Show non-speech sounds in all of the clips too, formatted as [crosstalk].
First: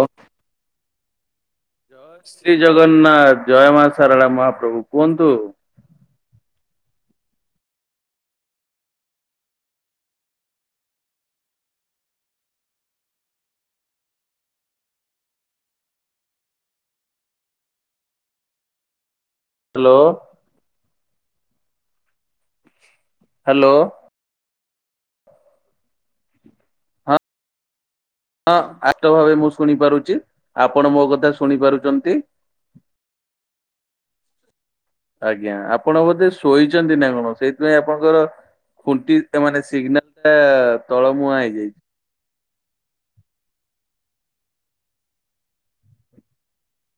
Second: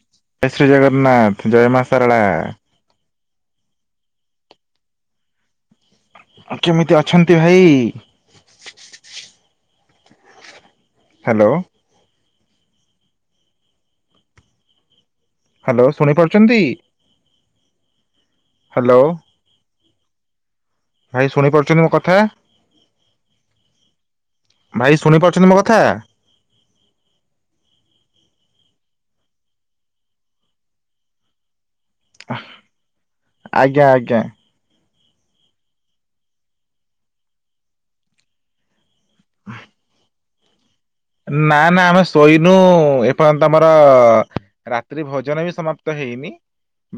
ଓ ଜୟ ଶ୍ରୀ ଜଗନ୍ନାଥ ଜୟ ମା ସାରଳା। ଶ୍ରୀ ଜଗନ୍ନାଥ ଜୟ ମା ସାରଳା ମହାପ୍ରଭୁ କୁହନ୍ତୁ। କେମିତି ଅଛନ୍ତି ଭାଇ। ହ୍ୟାଲୋ। ହ୍ୟାଲୋ ଶୁଣିପାରୁଛନ୍ତି ହ୍ୟାଲୋ। ହ୍ୟାଲୋ। ଭାଇ ଶୁଣି ପାରୁଛନ୍ତି ମୋ କଥା। ହ୍ୟାଲୋ। ଭାଇ ଶୁଣିପାରୁଛନ୍ତି ମୋ କଥା। ହଁ ହଁ ଆଷ୍ଟ ଭାବେ ମୁଁ ଶୁଣିପାରୁଛି ଆପଣ ମୋ କଥା ଶୁଣି ପାରୁଛନ୍ତି। ଆଜ୍ଞା ଆଜ୍ଞା। ଆଜ୍ଞା ଆପଣ ବୋଧେ ଶୋଇଛନ୍ତି ନା କଣ ସେଇଥିପାଇଁ ଆପଣଙ୍କର। ଖୁଣ୍ଟି ମାନେ ସିଗ୍ନାଲ। ତଳ ମୁହାଁ ନା ହେଇଯାଇଛି ନା ଆମେସ୍ ଶୋଇନୁ ଏପର୍ଯ୍ୟନ୍ତ ଆମର ରାତ୍ରି ଭୋଜନ ବି ସମାପ୍ତ ହେଇନି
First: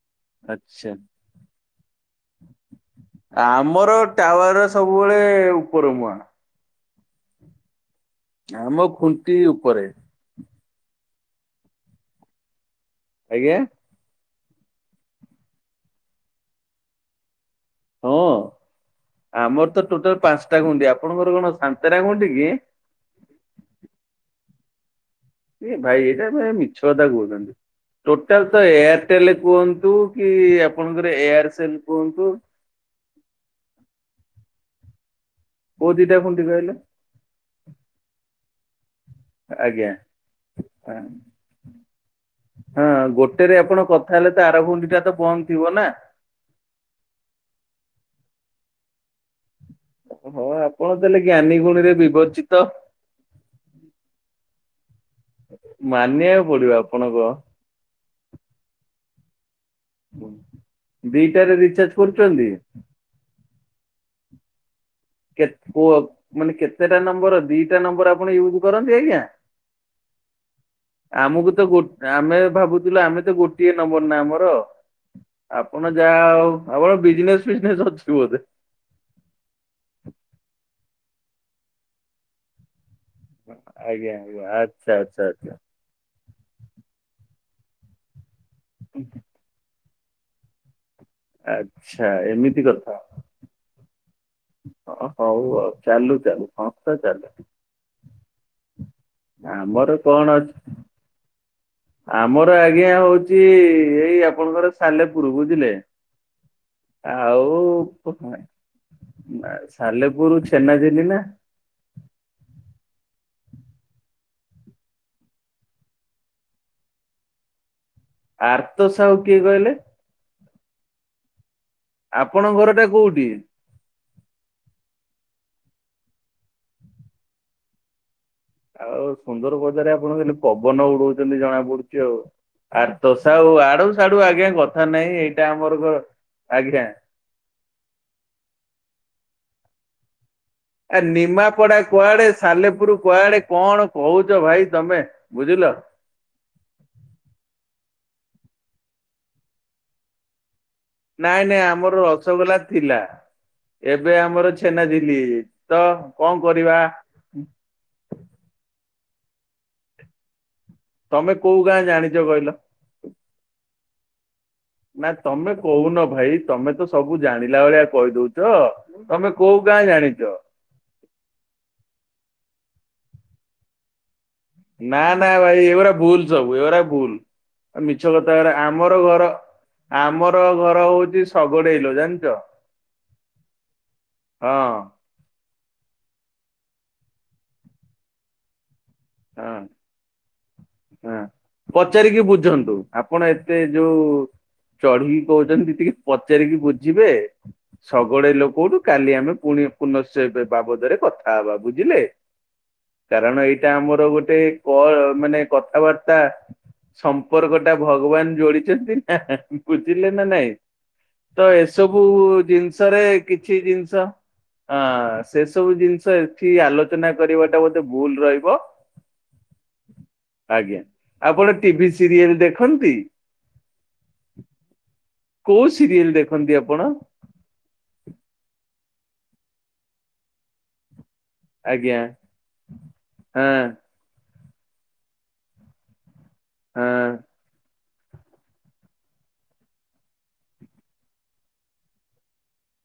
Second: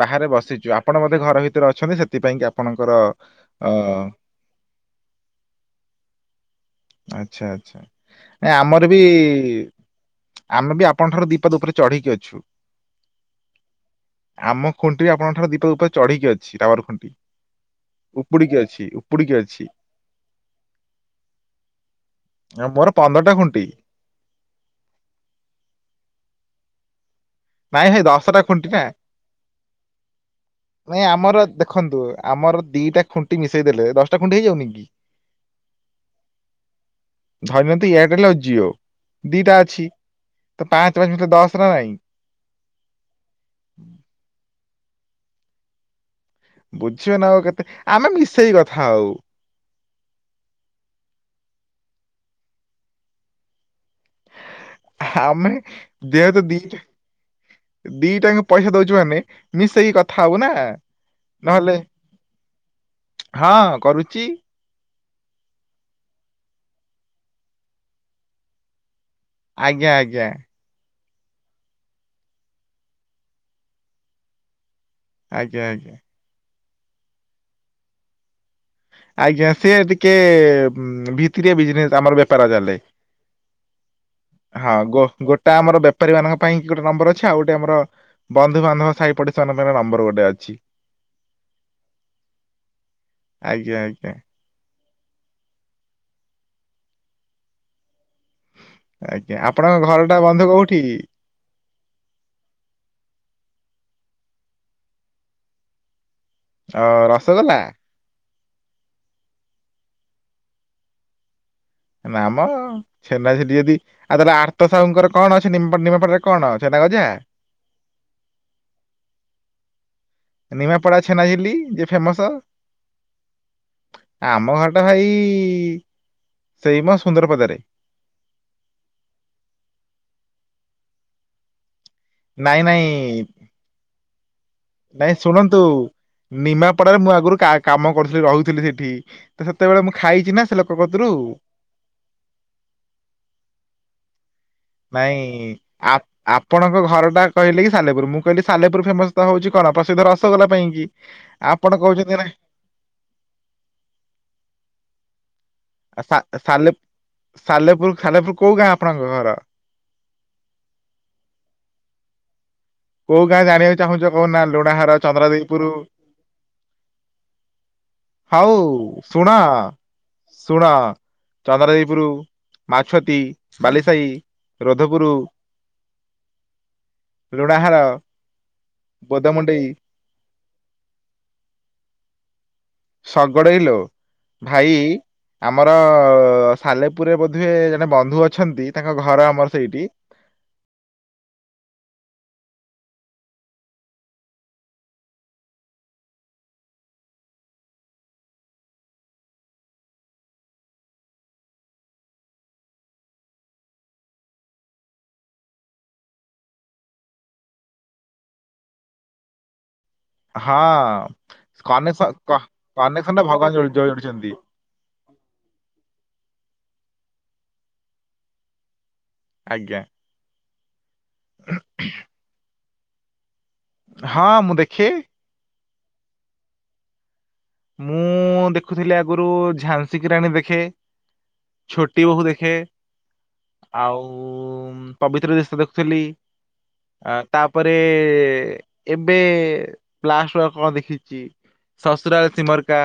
ବାହାରେ ବସିଛୁ। ଆଚ୍ଛା। ଆପଣ ବୋଧେ ଘର ଭିତରେ ଅଛନ୍ତି। ସେଥିପାଇଁ କି ଆପଣଙ୍କର ଅ ତାୱା ରସ୍ ସବୁବେଳେ ଉପର ମୁହାଁ। ଆଚ୍ଛା ଆଚ୍ଛା। ଏ ଆମ ଆମର ବି‌ ଖୁଣ୍ଟି ଉପରେ। ଆମେ ବି ଆପଣ ଠାରୁ ଦୀପାଦ ଉପରେ ଚଢ଼ିକି ଅଛୁ। ଆଜ୍ଞା। ଆମ ଖୁଣ୍ଟିରି ଆପଣଙ୍କଠାରୁ ଦୀପାଦ ଉପରେ ଚଢିକି ଅଛି, ଟାୱାର ଖୁଣ୍ଟି। ହଁ ଉପୁଡିିକି ଅଛି ଉପୁଡିିକି ଆମର ଅଛି। ତ ଟୋଟାଲି ପାଞ୍ଚ ଟା ଖୁଣ୍ଟି। ଆପଣଙ୍କର କଣ ସନ୍ତେରା ଖୁଣ୍ଟି? କି? ଏ ମୋର ପନ୍ଦରଟା ଖୁଣ୍ଟି। ଏ ଭାଇ ଏଇଟା ସେ ମିଛ କଥା କହୁଛନ୍ତି। ନାଇଁ ଭାଇ ଦଶଟା ଟୋଟାଲ୍ ତ ଖୁଣ୍ଟି ନା। ଏୟାରଟେଲ୍ କୁହନ୍ତୁ କି ନାଇଁ ଆପଣଙ୍କର ଆମର ଏୟାରସେଲ୍ ଦେଖନ୍ତୁ କୁହନ୍ତୁ ଆମର ଦିଟା ଖୁଣ୍ଟି ମିଶେଇ ଦେଲେ ଦଶଟା ଖୁଣ୍ଟି ହେଇଯାଉନି କି? କୋଉ ଦିଟା ଖୁଣ୍ଟି କହିଲେ? ଧରିନିଅନ୍ତୁ ଏୟାରଟେଲ୍ ଆଉ ଜିଓ ଦିଇଟା ଅଛି, ଆଜ୍ଞା ତ ପାଞ୍ଚେ, ପାଞ୍ଚେ ମିିସେଇଲେ ଦଶ ନା ନାଇଁ? ହଁ ଗୋଟେରେ ଆପଣ କଥା ହେଲେ ତ, ଆର ଖୁଣ୍ଟି ଟା ତ ବନ୍ଦ ଥିବ ନା? ବୁଝିବ ନା ଆଉ କେତେ, ଆମେ ମିସେଇ କଥା ହୋଉ। ଓହୋ, ଆପଣ ତାହେଲେ ଜ୍ଞାନୀ ଗୁଣୀରେ ବିବର୍ଚିତ। ଆମେ ମାନିବାକୁ ଦେହେତ ପଡିବ ଦିଟା, ଆପଣଙ୍କ ଦିଟାଙ୍କ ପଇସା ଦଉଛୁ ମାନେ ମିଶେଇକି କଥା ହବୁ ନା ଦିଟାରେ ନହେଲେ, ରିଚାର୍ଜ କରୁଛନ୍ତି ହଁ କରୁଛି। କେତ୍ କୁହ, ମାନେ କେତେଟା ନମ୍ବର ଦିଟା ନମ୍ବର ଆପଣ ୟୁଜ୍ କରନ୍ତି ଆଜ୍ଞା? ଆଜ୍ଞା ଆଜ୍ଞା। ଆମକୁ ତ ଗୋ-ଆମେ ଭାବୁଥିଲୁ ଆମେ ତ ଗୋଟିଏ ନମ୍ବର ନା ଆମର। ଆଜ୍ଞା ଆପଣ ଆଜ୍ଞା। ଯାହା ଆଉ, ଆପଣ ବିଜିନେସ୍ ଫିଜିନେସ୍ ଅଛି ବୋଧେ? ଆଜ୍ଞା ସେ ଟିକେ ଭିତିରିଆ ବିଜିନେସ୍, ଆମର ବେପାର ଚାଲେ। ଆଜ୍ଞା ଆଜ୍ଞା ହଁ ଆଚ୍ଛା ଆଚ୍ଛା ଗୋ- ଗୋଟା ଆଚ୍ଛା ଆମର ବେ ପାରୀ ମାନଙ୍କ ପାଇଁ ଗୋଟେ ନମ୍ବର ଅଛି। ଆଉ ଗୋଟେ ଆମର ବନ୍ଧୁ ବାନ୍ଧବ, ସାହି ପଡିଶା ମାନଙ୍କ ପାଇଁ ନମ୍ବର ଗୋଟେ ଅଛି। ଆଛା ଏମିତି କଥା। ଆଜ୍ଞା ଆଜ୍ଞା। ଅ ହୋଉ ଆଉ। ଚାଲୁ ଚାଲୁ ସଂସ୍ଥା ଚାଲୁ। ଆଜ୍ଞା। ଆପଣଙ୍କ ଆମର ଘରଟା କଣ ବନ୍ଧୁ ଅଛି କୋଉଠି? ଆମର ଆଜ୍ଞା ହୋଉଛି, ଏଇ ଆପଣଙ୍କର ସାଲେପୁର ବୁଝିଲେ। ଅ ରସଗୋଲା? ଆଉ କ ଅ ସାଲେପୁର୍ ଛେନା ଝିଲି ନା? ନା ମ। ଛେନା ଝିଲି ଯଦି, ଆଉ ତାହେଲେ ଆର୍ତ ସାହୁଙ୍କର କଣ ଅଛି ନିମ୍-ନିମାପଡ଼ା ରେ କଣ ଛେନାଗଜା? ଆର୍ତ ସାହୁ କିଏ କହିଲେ? ନିମାପଡା ଛେନାଝୀଲି ଯେ ଫେମସ ଆପଣଙ୍କ ଘରଟା କୋଉଠି? ଆମ ଘର ଟା ଭାଇ ସେଇ ମ ସୁନ୍ଦରପଦାରେ। ଆଉ ସୁନ୍ଦର ପଦାରେ ଆପଣ ଖାଲି ପବନ ଉଡଉଛନ୍ତି ଜଣା ପଡୁଛି। ଯୋଉ ନାଇଁ ନାଇଁ ଆର୍ତ ସାହୁ, ଆଡୁ ସାଡୁ ଆଜ୍ଞା ଗ ନାଇଁ ଶୁଣନ୍ତୁ, ନିମାପଡାରେ ମୁଁ ଆଗରୁ କା କାମ କରୁଥିଲି ରହୁଥିଲି ସେଠି। ତ ସେତେବେଳେ ମୁଁ ଖାଇଛି ନା ସେ ଲୋକ ଆ କତୁରୁ ନିମାପଡା କୁଆଡେ, ସାଲେପୁର କୁଆଡେ କଣ କହୁଛ ଭାଇ। ତମେ ନାଇଁ ବୁଝିଲ। ଆ ଆପଣଙ୍କ ଘର ଟା କହିଲେ କି ସାଲେପୁର। ମୁଁ କହିଲି ସାଲେପୁର ଫେମସ୍ ତ ହଉଛି କଣ ପ୍ରସିଦ୍ଧ ରସଗୋଲା ପାଇଁ କି। ନାଇଁ ନାଇଁ ଆପଣ ଆମର କହୁଛନ୍ତି ନା ରସଗୋଲା ଥିଲା ଏବେ ଆମର ଛେନା ଝୀଲି ହେଇଯାଇଚି। ଆ ସା ସାଲେ ସାଲେପୁର ସାଲେପୁର କୋଉ ଗାଁ ଆପଣଙ୍କ ଘର। ତମେ କୋଉ ଗାଁ ଜାଣିଛ କହିଲ? କୋଉ ଗାଁ ଜାଣି ନା ତମେ କହୁନ ଭାଇ ତମେ ତ ସବୁ ଜାଣିଲା ଭଳିଆ କହିଦଉଛ। ହଉ ଶୁଣ ତମେ କୋଉ ଗାଁ ଜାଣିଛ। ଶୁଣ ଚନ୍ଦ୍ରଦେଇପୁର ମାଛତୀ ବାଲିସାହି ନା ରୋଧପୁର ନା ଭାଇ ଏଉରା ଭୁଲ ସବୁ ଏଉରା ଭୁଲ। ଲୁଣାହାର ମିଛ କଥା ଉରା ଆମର ଘର ବୋଦମୁଣ୍ଡେଇ ଆମର ଘର ହଉଛି ଶଗଡେଇଲୋ ଜାଣିଚ। ଶଗଡ଼େଇଲୋ ଭାଇ। ଆମର ସାଲେପୁରରେ ବୋଧେ ଜଣେ ବନ୍ଧୁ ଅଛନ୍ତି, ତାଙ୍କ ଘର ହଁ ଆମର ସେଇଠି। ହଁ ପଚାରିକି ବୁଝନ୍ତୁ, ଆପଣ ଏତେ ଯୋଉ ଚଢିକି କହୁଛନ୍ତି ଟିକେ ପଚାରିକି ବୁଝିବେ। ଶଗଡେଇଲୋ କୋଉଠୁ କାଲି ଆମେ ପୁଣି ପୁନଶ୍ଚ ଏ ବାବଦରେ କଥା ହବା ବୁଝିଲେ। କାରଣ ଏଇଟା ଆମର ଗୋଟେ କ ମାନେ କଥାବାର୍ତ୍ତା ସମ୍ପର୍କ ଟା ଭଗବାନ ଯୋଡିଛନ୍ତି ନା ବୁଝିଲେ ନା ନାଇଁ, ହଁ ତ ଏସବୁ କନେକ୍ସନ ଜିନିଷରେ କନେକ୍ସନ ଟା ଭଗବାନ କିଛି ଯୋଡି- ଜିନିଷ ଯୋଡିଛନ୍ତି ହଁ ସେ ସବୁ ଜିନିଷ ଏଠି ଆଲୋଚନା କରିବା ଟା ବୋଧେ ଭୁଲ ରହିବ। ଆଜ୍ଞା। ଆଜ୍ଞା ଆପଣ ଟିଭି ସିରିଏଲ ଦେଖନ୍ତି। ହଁ ମୁଁ ଦେଖେ। କୋଉ ସିରିଏଲ ଦେଖନ୍ତି ଆପଣ। ମୁଁ ଦେଖୁଥିଲି ଆଗରୁ ଝାନ୍ସୀ କିରାଣୀ ଦେଖେ। ଆଜ୍ଞା ଛୋଟି ବୋହୁ ଦେଖେ ହଁ ଆଉ ଓ ମ୍ ପବିତ୍ର ରିସ୍ତା ଦେଖୁଥିଲି ହଁ ତାପରେ ଏବେ ପ୍ଲାଷ୍ଟ ୱର୍କ କଣ ଦେଖିଛି। ସୁର ସିମରକା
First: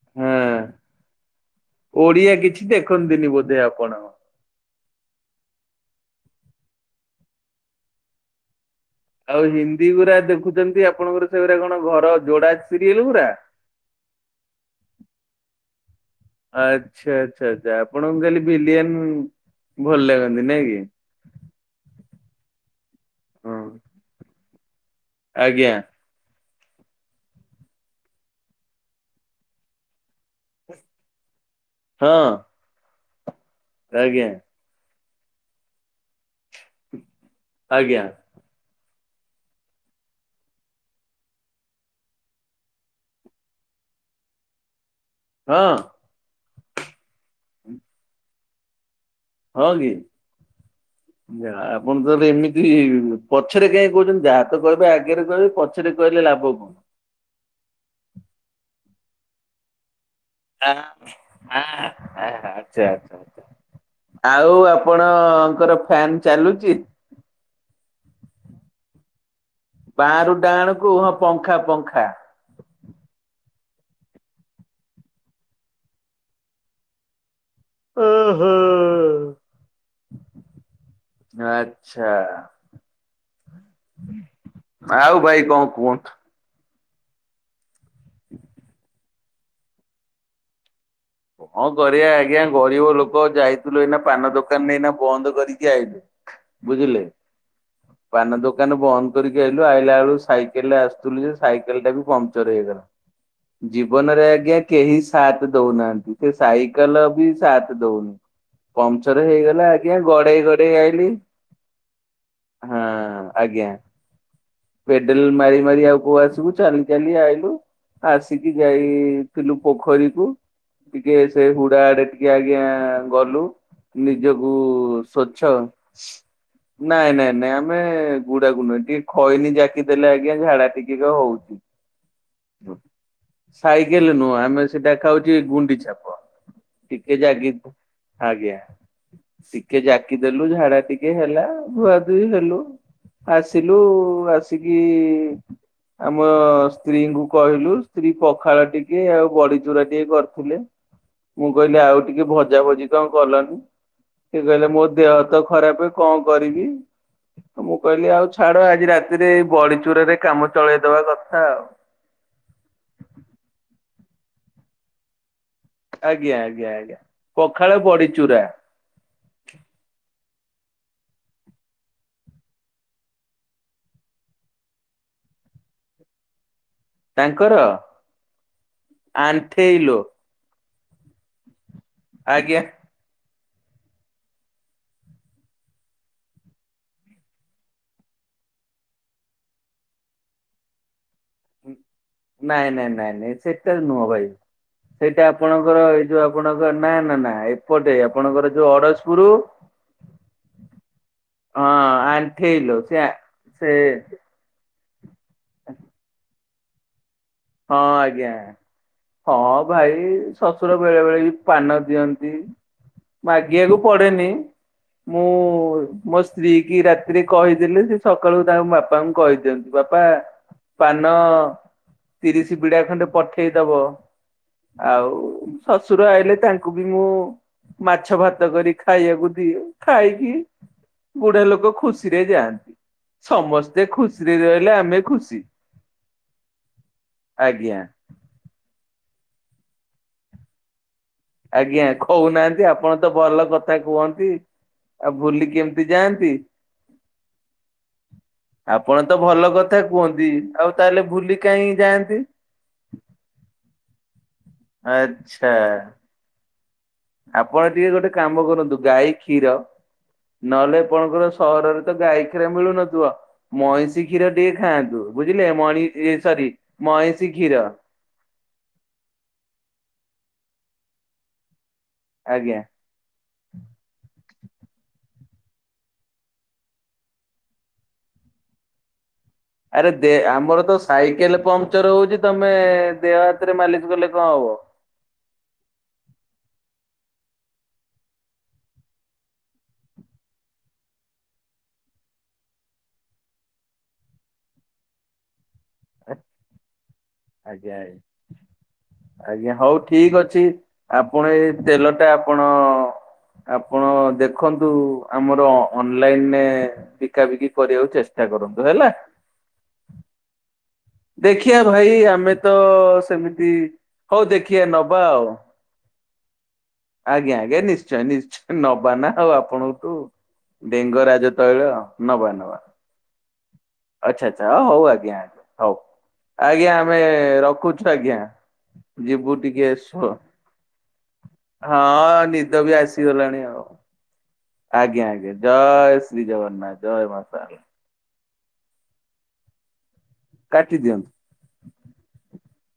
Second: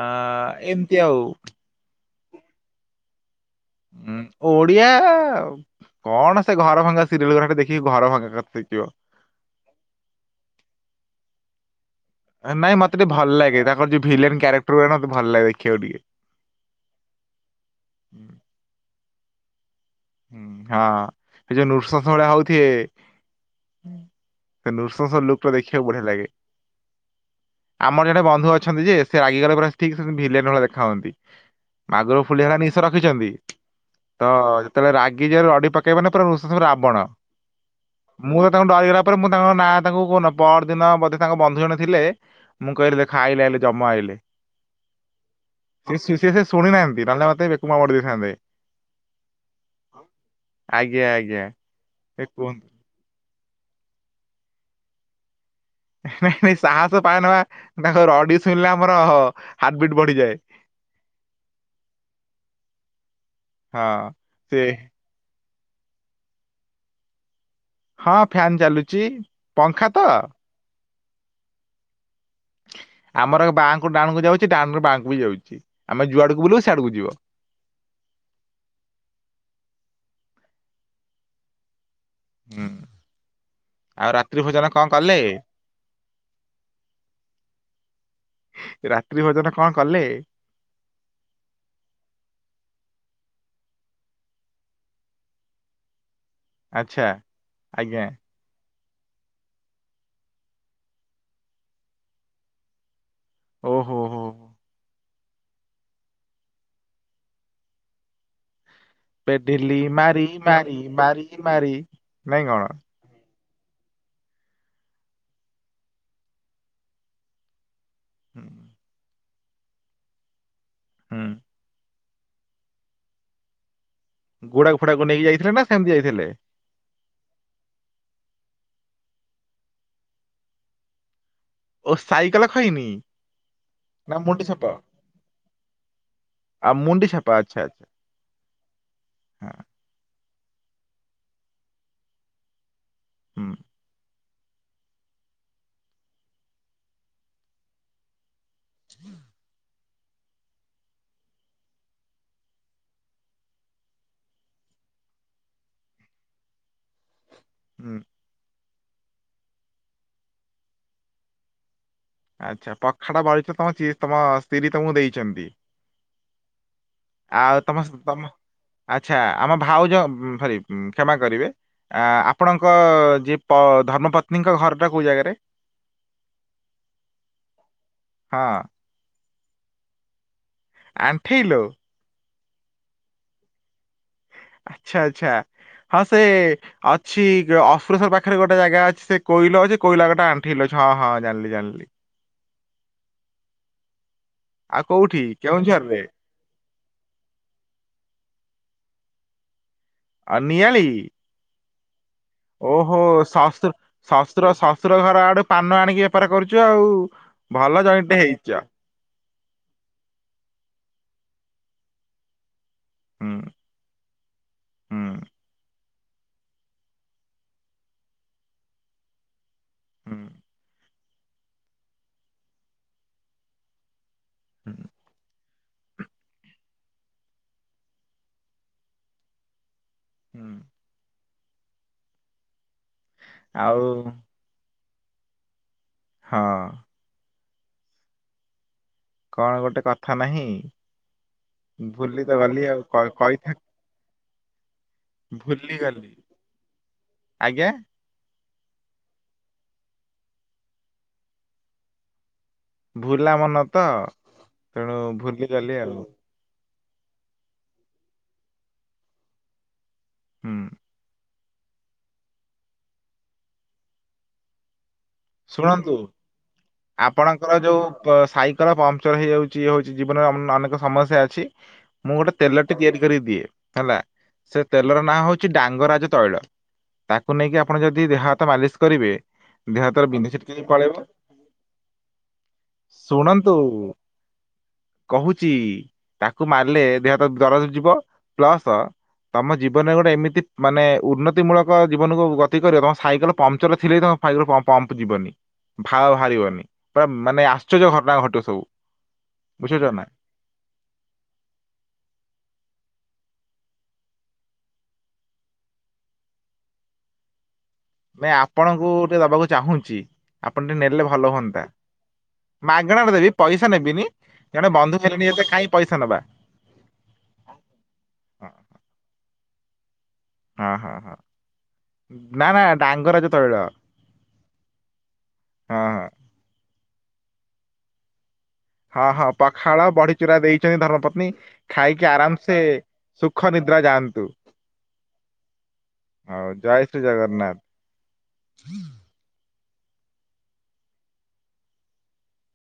ଆ ହଁ ଏମିତି ଆଉ। ଓଡିଆ କିଛି ଦେଖନ୍ତିନି ବୋଧେ ଆ ଓଡିଆ କଣ ସେ ଘର ଭଙ୍ଗା ସିରିଏଲ ଗୋଡାକ ଦେଖିକି ଘର ଭଙ୍ଗା କଥା ଶିଖିବ। ଆଉ ହିନ୍ଦୀ ଗୁରା ଦେଖୁଛନ୍ତି ଆପଣଙ୍କର ସେଗୁର କଣ ଘର ଯୋଡା ନାଇଁ ମତେ ସିରିଏଲ ଟିକେ ଗୁରା? ଭଲ ଲାଗ ତାଙ୍କର ଜଉ ଭିଲେନ କ୍ୟାରେଟର ଗୁର ମତେ ଭଲ ଲାଗେ ଦେଖିବାକୁ ଟିକେ। ଆଛା ଆଛା ଆଛା ଆପଣଙ୍କୁ ହୁଁ କାଲି ବିଲିୟନ ଭଲ ଲାଗନ୍ତି ନାଇଁ କି। ଏ ଯୋଉ ନୃସସ ଭଳିଆ ହଉଥିବେ ହଁ ସେ ନୃସଂସର ଲୁକ୍ ଟା ଆଜ୍ଞା ଦେଖିବାକୁ ବଢିଆ ଲାଗେ। ଆମର ଜଣେ ବନ୍ଧୁ ଅଛନ୍ତି ଯେ ସେ ରାଗିଗଲେ ପୁରା ଠିକ ସେ ଭିଲିୟାନ ଭଳିଆ ଦେଖାହନ୍ତି। ହଁ ମାଗୁର ଫୁଲିଖା ନିଷ ରଖିଛନ୍ତି ଆଜ୍ଞା ତ ତାହେଲେ ରାଗି ଯିବେ ରଡି ପକେଇବ ନା ପୁରା ରୋଷସ ରାବଣ। ଆଜ୍ଞା। ମୁଁ ତ ତାଙ୍କୁ ଡରିଗଲା ପରେ ମୁଁ ତାଙ୍କ ନାଁ ତାଙ୍କୁ କହୁନ ପରଦିନ ବୋଧେ ତାଙ୍କ ବନ୍ଧୁ ଜଣ ଥିଲେ। ମୁଁ କହିଲି ଆଇଲେ ଆଇଲେ ଜମ ଆଇଲେ। ହଁ। ସେ ଶୁଣିନାହାନ୍ତି ନହେଲେ ମତେ ବେକୁମା ମୋଡି ଦେଇଥାନ୍ତେ। ହଁ କି ଆଜ୍ଞା ଆଜ୍ଞା ଯା ଆପଣ ସେ ତଳେ କୁହନ୍ତୁ। ଏମିତି ପଛରେ କାଇ କହୁଛନ୍ତି ଯାହା ତ କହିବେ ଆଗରେ କହିବେ ପଛ ନାଇଁ ନାଇଁ ସାହସ ପାଏନାବା ତାଙ୍କ ରଡି ଶୁଣିଲେ ଆମର ହାର୍ଟ ବିଟ୍ ବଢିଯାଏ। ଆ ଆ ଆହା ଆଛା ଆଛା ହଁ ଆଉ ସେ ଆପଣ କଣଙ୍କର ଫ୍ୟାନ୍ ଚାଲୁଛି। ହଁ ଫ୍ୟାନ ଚାଲୁଛି। ପଙ୍ଖା ତ ବାଁ ର ଡାହାଣ କୁ ହଁ ପଙ୍ଖା ପଙ୍ଖା। ଆମର ବାଆଁକୁ ଡାଣକୁ ଯାଉଛି ଡାଣରୁ ବାଁକୁ ବି ଯାଉଛି ଆମେ ଯୁଆଡକୁ ବୁଲେବୁ ସିଆଡକୁ ଯିବ। ଓ ହୋଁ। ଆଛା ହୁଁ ଆଉ ରାତ୍ରି ଭୋଜନ କଣ କଲେ ଆଉ ଭାଇ କଣ କୁହନ୍ତୁ? ରାତ୍ରୀ ଭୋଜନ କଣ କଲେ? କଣ କରିବା ଆଜ୍ଞା ଗରିବ ଲୋକ ଯାଇଥିଲୁ ଏଇନା ପାନ ଦୋକାନ ଏଇନା ବନ୍ଦ କରିକି ଆଇଲୁ। ବୁଝିଲେ ଆଚ୍ଛା ଆଜ୍ଞା ପାନ ଦୋକ ଦୋକାନ ବନ୍ଦ କରିକି ଆଇଲୁ ଆଇଲା ବେଳୁ ସାଇକେଲରେ ଆସୁଥିଲୁ ଯେ ସାଇକେଲ ଟା ବି ପମ୍ଚର ହେଇଗଲା। ଓହୋ ହୋ ଜୀବନରେ ହୋ। ଆଜ୍ଞା କେହି ସାଥ ଦଉନାହାନ୍ତି ସେ ସାଇକେଲ ବି ସାଥ ଦଉନି। ପମ୍ପଚର ହେଇଗଲା ପେଡିଲି ଆଜ୍ଞା ମାରି ଗଡେଇ ମାରି ଗଡେଇ ଆଇଲି ମାରି ମାରି ନାଇଁ କଣ ହଁ। ଆଜ୍ଞା ପେଡେଲ ମାରି ମାରି ଆଉ କଉ ଆସିବୁ ଚାଲି ଚାଲି ଆଇଲୁ। ଆସିକି ଯାଇଥିଲୁ ପୋଖରୀକୁ। ଟିକେ ହୁଁ ସେ ହୁଡା ଆଡେ ଟିକେ ଆଜ୍ଞା ଗଲୁ। ନିଜକୁ ଗୁଡାକ ଫୁଡାକୁ ନେଇକି ଯାଇଥିଲେ ସ୍ୱଚ୍ଛ। ନା ସେମିତି ଯାଇଥିଲେ ନାଇଁ ନାଇଁ ନାଇଁ ଆମେ ଗୁଡାକୁ ନୁହେଁ ଟିକେ ଖଇନି ଜାକି ଦେଲେ ଆଜ୍ଞା ଝାଡା ଟିକିକ ହଉଛି। ଓ ସାଇକେଲ ଖଇନି ସାଇକେଲ ନା ନୁହଁ ମୁଣ୍ଡି ଆମେ ସପ ସେଟା ଖାଉଛୁ ଗୁଣ୍ଡି ଛାପ ଆଉ ମୁଣ୍ଡି ଟିକେ ଛାପା ଜାଗି ଆଚ୍ଛା ଆଚ୍ଛା ଆଜ୍ଞା ହଁ ଟିକେ ଜାକିଦଲୁ ଝାଡା ଟିକେ ହେଲା ଧୁଆ ଧୁଇ ହେଲୁ। ହୁଁ ଆସିଲୁ ଆସିକି ଆମ ସ୍ତ୍ରୀଙ୍କୁ କହିଲୁ ସ୍ତ୍ରୀ ପଖାଳ ଟିକେ ଆଉ ବଡ଼ିଚୁରା ଟିକେ ଟେ କରିଥିଲେ ମୁଁ କହିଲି ଆଉ ଟିକେ ଭଜା ଭଜି କଣ କଲନି? ସେ କହିଲେ ମୋ ଦେହ ତ ଖରାପ କଣ କରିବି। ମୁଁ ହୁଁ କହିଲି ଆଉ ଛାଡ ଆଜି ରାତିରେ ଏ ବଡିଚୁରାରେ କାମ ଚଳେଇଦବା କଥା ଆଉ। ଆଛା ପଖାଳ ବଡିଚ ତମ ତମ ସ୍ତ୍ରୀ ତମକୁ ଦେଇଛନ୍ତି। ଆଜ୍ଞା ଆଜ୍ଞା ଆଜ୍ଞା ପଖାଳ ପଡିଚୁରା। ଆଛା ଆମ ଭାଉଜ ସରି କ୍ଷମା କରିବେ। ଆ ଆପଣଙ୍କ ଯିଏ ଧର୍ମପତ୍ନୀଙ୍କ ଘର ଟା କଉ ଜାଗାରେ? ତାଙ୍କର ହଁ। ଅଣ୍ଠେଇଲୋ ଆଣ୍ଠେଇଲୋ ଆଜ୍ଞା ଆଛା ଆଛା ହିଁ ସେ ଅଛି ଅଫ୍ରେଶର ପାଖରେ ଗୋଟେ ଜାଗା ଅଛି ସେ କୋଇଲ ଅଛି କୋଇଲା ଗୋଟେ ଆଣ୍ଠେଇଲ ଅଛି ହଁ ହଁ ଜାଣିଲି ଜାଣିଲି। ନାଇଁ ନାଇଁ ନାଇଁ ନାଇଁ ସେଟା ନୁହଁ ଭାଇ ଆଉ କୋଉଠି ସେଇଟା ଆପଣଙ୍କର କେଉଁଝରରେ ଏଇ ଯୋଉ ଆପଣଙ୍କ ନା ନା ନା ଏପଟେ ଆପଣଙ୍କର ଯୋଉ ଅଡଶପୁର [unintelligible] ଆ ନିଆଳି ହଁ ଆ ଆଣ୍ଠେଇଲୋ ସେ ଓହୋ ଶଶୁର ସେ ଶ୍ୱଶୁର ଶ୍ୱଶୁର ଘର ଆଡେ ପାନ ଆଣିକି ବେପାର କରୁଛୁ ଆଉ ହଁ ଭଲ ଜଏଣ୍ଟ ଆଜ୍ଞା ହେଇଚ। ହଁ ଭାଇ ଶଶୁର ବେଳେ ବେଳେ ବି ପାନ ଦିଅନ୍ତି। ହୁଁ ମାଗିବାକୁ ପଡେନି। ହୁଁ ମୁଁ ମୋ ସ୍ତ୍ରୀକି ରାତିରେ କହିଦେଲି ସେ ସକାଳୁ ତାଙ୍କ ବାପାଙ୍କୁ କହିଦିଅନ୍ତିୁ। ବାପା ହୁଁ ପାନ। ତିରିସି ବିଡା ଖଣ୍ଡେ ପଠେଇଦବ ହୁଁ ଆଉ ଶଶୁର ଆଇଲେ ତାଙ୍କୁ ବି ମୁଁ ମାଛ ଭାତ କରି ଖାଇବାକୁ ଦିଏ। ଖାଇକି ହୁଁ ବୁଢା ଲୋକ ଖୁସିରେ ଯାଆନ୍ତି। ଆଉ ସମସ୍ତେ ଖୁସିରେ ରହିଲେ ଆମେ ଖୁସି। ହଁ। ଆଜ୍ଞା। କଣ ଗୋଟେ କଥା ନାହିଁ? ଆଜ୍ଞା ଭୁଲି ତ ଗଲି କହୁନାହାନ୍ତି ଆଉ ଆପଣତ କ- ଭଲ କହିଥା କଥା କୁହନ୍ତି। ବୁଲିିକି ଭୁଲି ଏମିତି ଗଲି ଯାଆନ୍ତି। ଆଜ୍ଞା ଆପଣତ ଭଲକଥା କୁହନ୍ତି ଆଉ ତାହେଲେ ଭୁଲି କାହିଁ ଯାଆନ୍ତି? ଭୁଲା ମନ ତ। ତେଣୁ ଭୁଲି ଆଚ୍ଛା। ଗଲି ଆଉ। ଆପଣ ଟିକେ ଗୋଟେ କାମ କରନ୍ତୁ। ଗାଈ କ୍ଷୀର ହୁଁ ନହେଲେ ଆପଣଙ୍କର ସହରରେତ ଗାଈ କ୍ଷୀର ମିଳୁନଥିବ ମଇଁଷି କ୍ଷୀର ଟିକେ ଖାଆନ୍ତୁ। ବୁଝିଲେ ମାଣି ଶୁଣନ୍ତୁ ସରି ଆପଣଙ୍କର ମଇଶିଖିର। ଯୋଉ ସାଇକେଲ ପାମ୍ପଚର ହେଇଯାଉଛି ଇଏ ହଉଛି ଜୀବନରେ ଅନେକ ସମସ୍ୟା ଅଛି। ମୁଁ ଗୋଟେ ଆଜ୍ଞା। ତେଲଟି ତିଆରି କରିଦିଏ ହେଲା ସେ ତେଲର ନାଁ ହଉଛି ଡାଙ୍ଗରାଜ ତୈଳ। ତାକୁନେଇକି ଆପଣ ଯଦି ଦେହ ହାତ ମାଲିସ୍ କରିବେ। ଦେହ ଆରେ ହାତର ଦେ ବିନ୍ଧା ଛିଟିକି ଆମରତ ପଳେଇବ। ସାଇକେଲ ପମ୍ପଚର ହଉଛି ତମେ ଦେହ ଶୁଣନ୍ତୁ ହାତରେ ମାଲିସ୍ କଲେ କଣ ହବ। କହୁଛି ତାକୁ ମାରିଲେ ଦେହ ହାତ ଦରଜ ଯିବ ପ୍ଲସ୍ ତମ ଜୀବନରେ ଗୋଟେ ଏମିତି ମାନେ ଉନ୍ନତି ମୂଳକ ଜୀବନକୁ ଗତିକରିବ ତମ ସାଇକେଲ ପାମ୍ପଚରଥିଲେ ତମ ସାଇକଲରୁ ପମ୍ପ ଯିବନି ଦ୍ୱାଉଆ ବାହାରିବନି। ମାନେ ଆଜ୍ଞା ଆଜ୍ଞା। ଆଶ୍ଚର୍ଯ୍ୟ ଘଟଣା ଘଟିଟେ ସବୁ ଆଜ୍ଞା ହଉ ବୁଝଛନା? ଠିକ୍ ଅଛି ଆପଣ ଏଇ ତେଲ ଟା ଆପଣ ଆପଣ ଦେଖନ୍ତୁ ଆମର ଅନଲାଇନରେ ବିକାବିକି କରିବାକୁ ଚେ ଭାଇ ଆପଣଙ୍କୁ ଟିକେ ଦବାକୁ ଚାହୁଁଚି? ଆପଣ ଟିକେ ନେଲେ ଭଲ ଦେଖିବା ହୁଅନ୍ତା ଭାଇ ଆମେ ତ ମାଗଣାରେ ଦେବି ସେମିତି ପଇସା ନେବିନି ହଉ ଦେଖିବା ଜଣେ ନବା ବନ୍ଧୁ ଆଉ ହେଲେନି ତ ଖାଇ ପଇସା ନବା। ଆଜ୍ଞା ଆଜ୍ଞା ନିଶ୍ଚୟ ନିଶ୍ଚୟ ନବା ନା ଆଉ ଆପଣଙ୍କଠୁ। ହଁ ହଁ ହଁ। ଲିଙ୍ଗରାଜ ତୈଳ ନବା ନା ନବା। ନା ଡାଙ୍ଗରାଜ ତୈଳ ଆଛା ଆଚ୍ଛା ହଉ ହଉ ଆଜ୍ଞା ହଁ ହଉ। ହଁ ଆଜ୍ଞା ଆମେ ରଖୁଛୁ ଆଜ୍ଞା। ହଁ ହଁ ଯିବୁ ଟିକେ ପଖାଳ ଶୋ ବଡିଚୁରା ଦେଇଛନ୍ତି ଧର୍ମପତ୍ନୀ। ହଁ ଖାଇକି ଆରାମସେ ନିଦ ବି ଆସିଗଲାଣି ସୁଖ ଆଉ ନିଦ୍ରା ଯାଆନ୍ତୁ ଆଜ୍ଞା ଆଜ୍ଞା ଜୟ ଶ୍ରୀ ହଉ ଜଗନ୍ନାଥ ଜୟ ମା ତାରିଣୀ ହୁଁ କାଟି ଦିଅନ୍ତୁ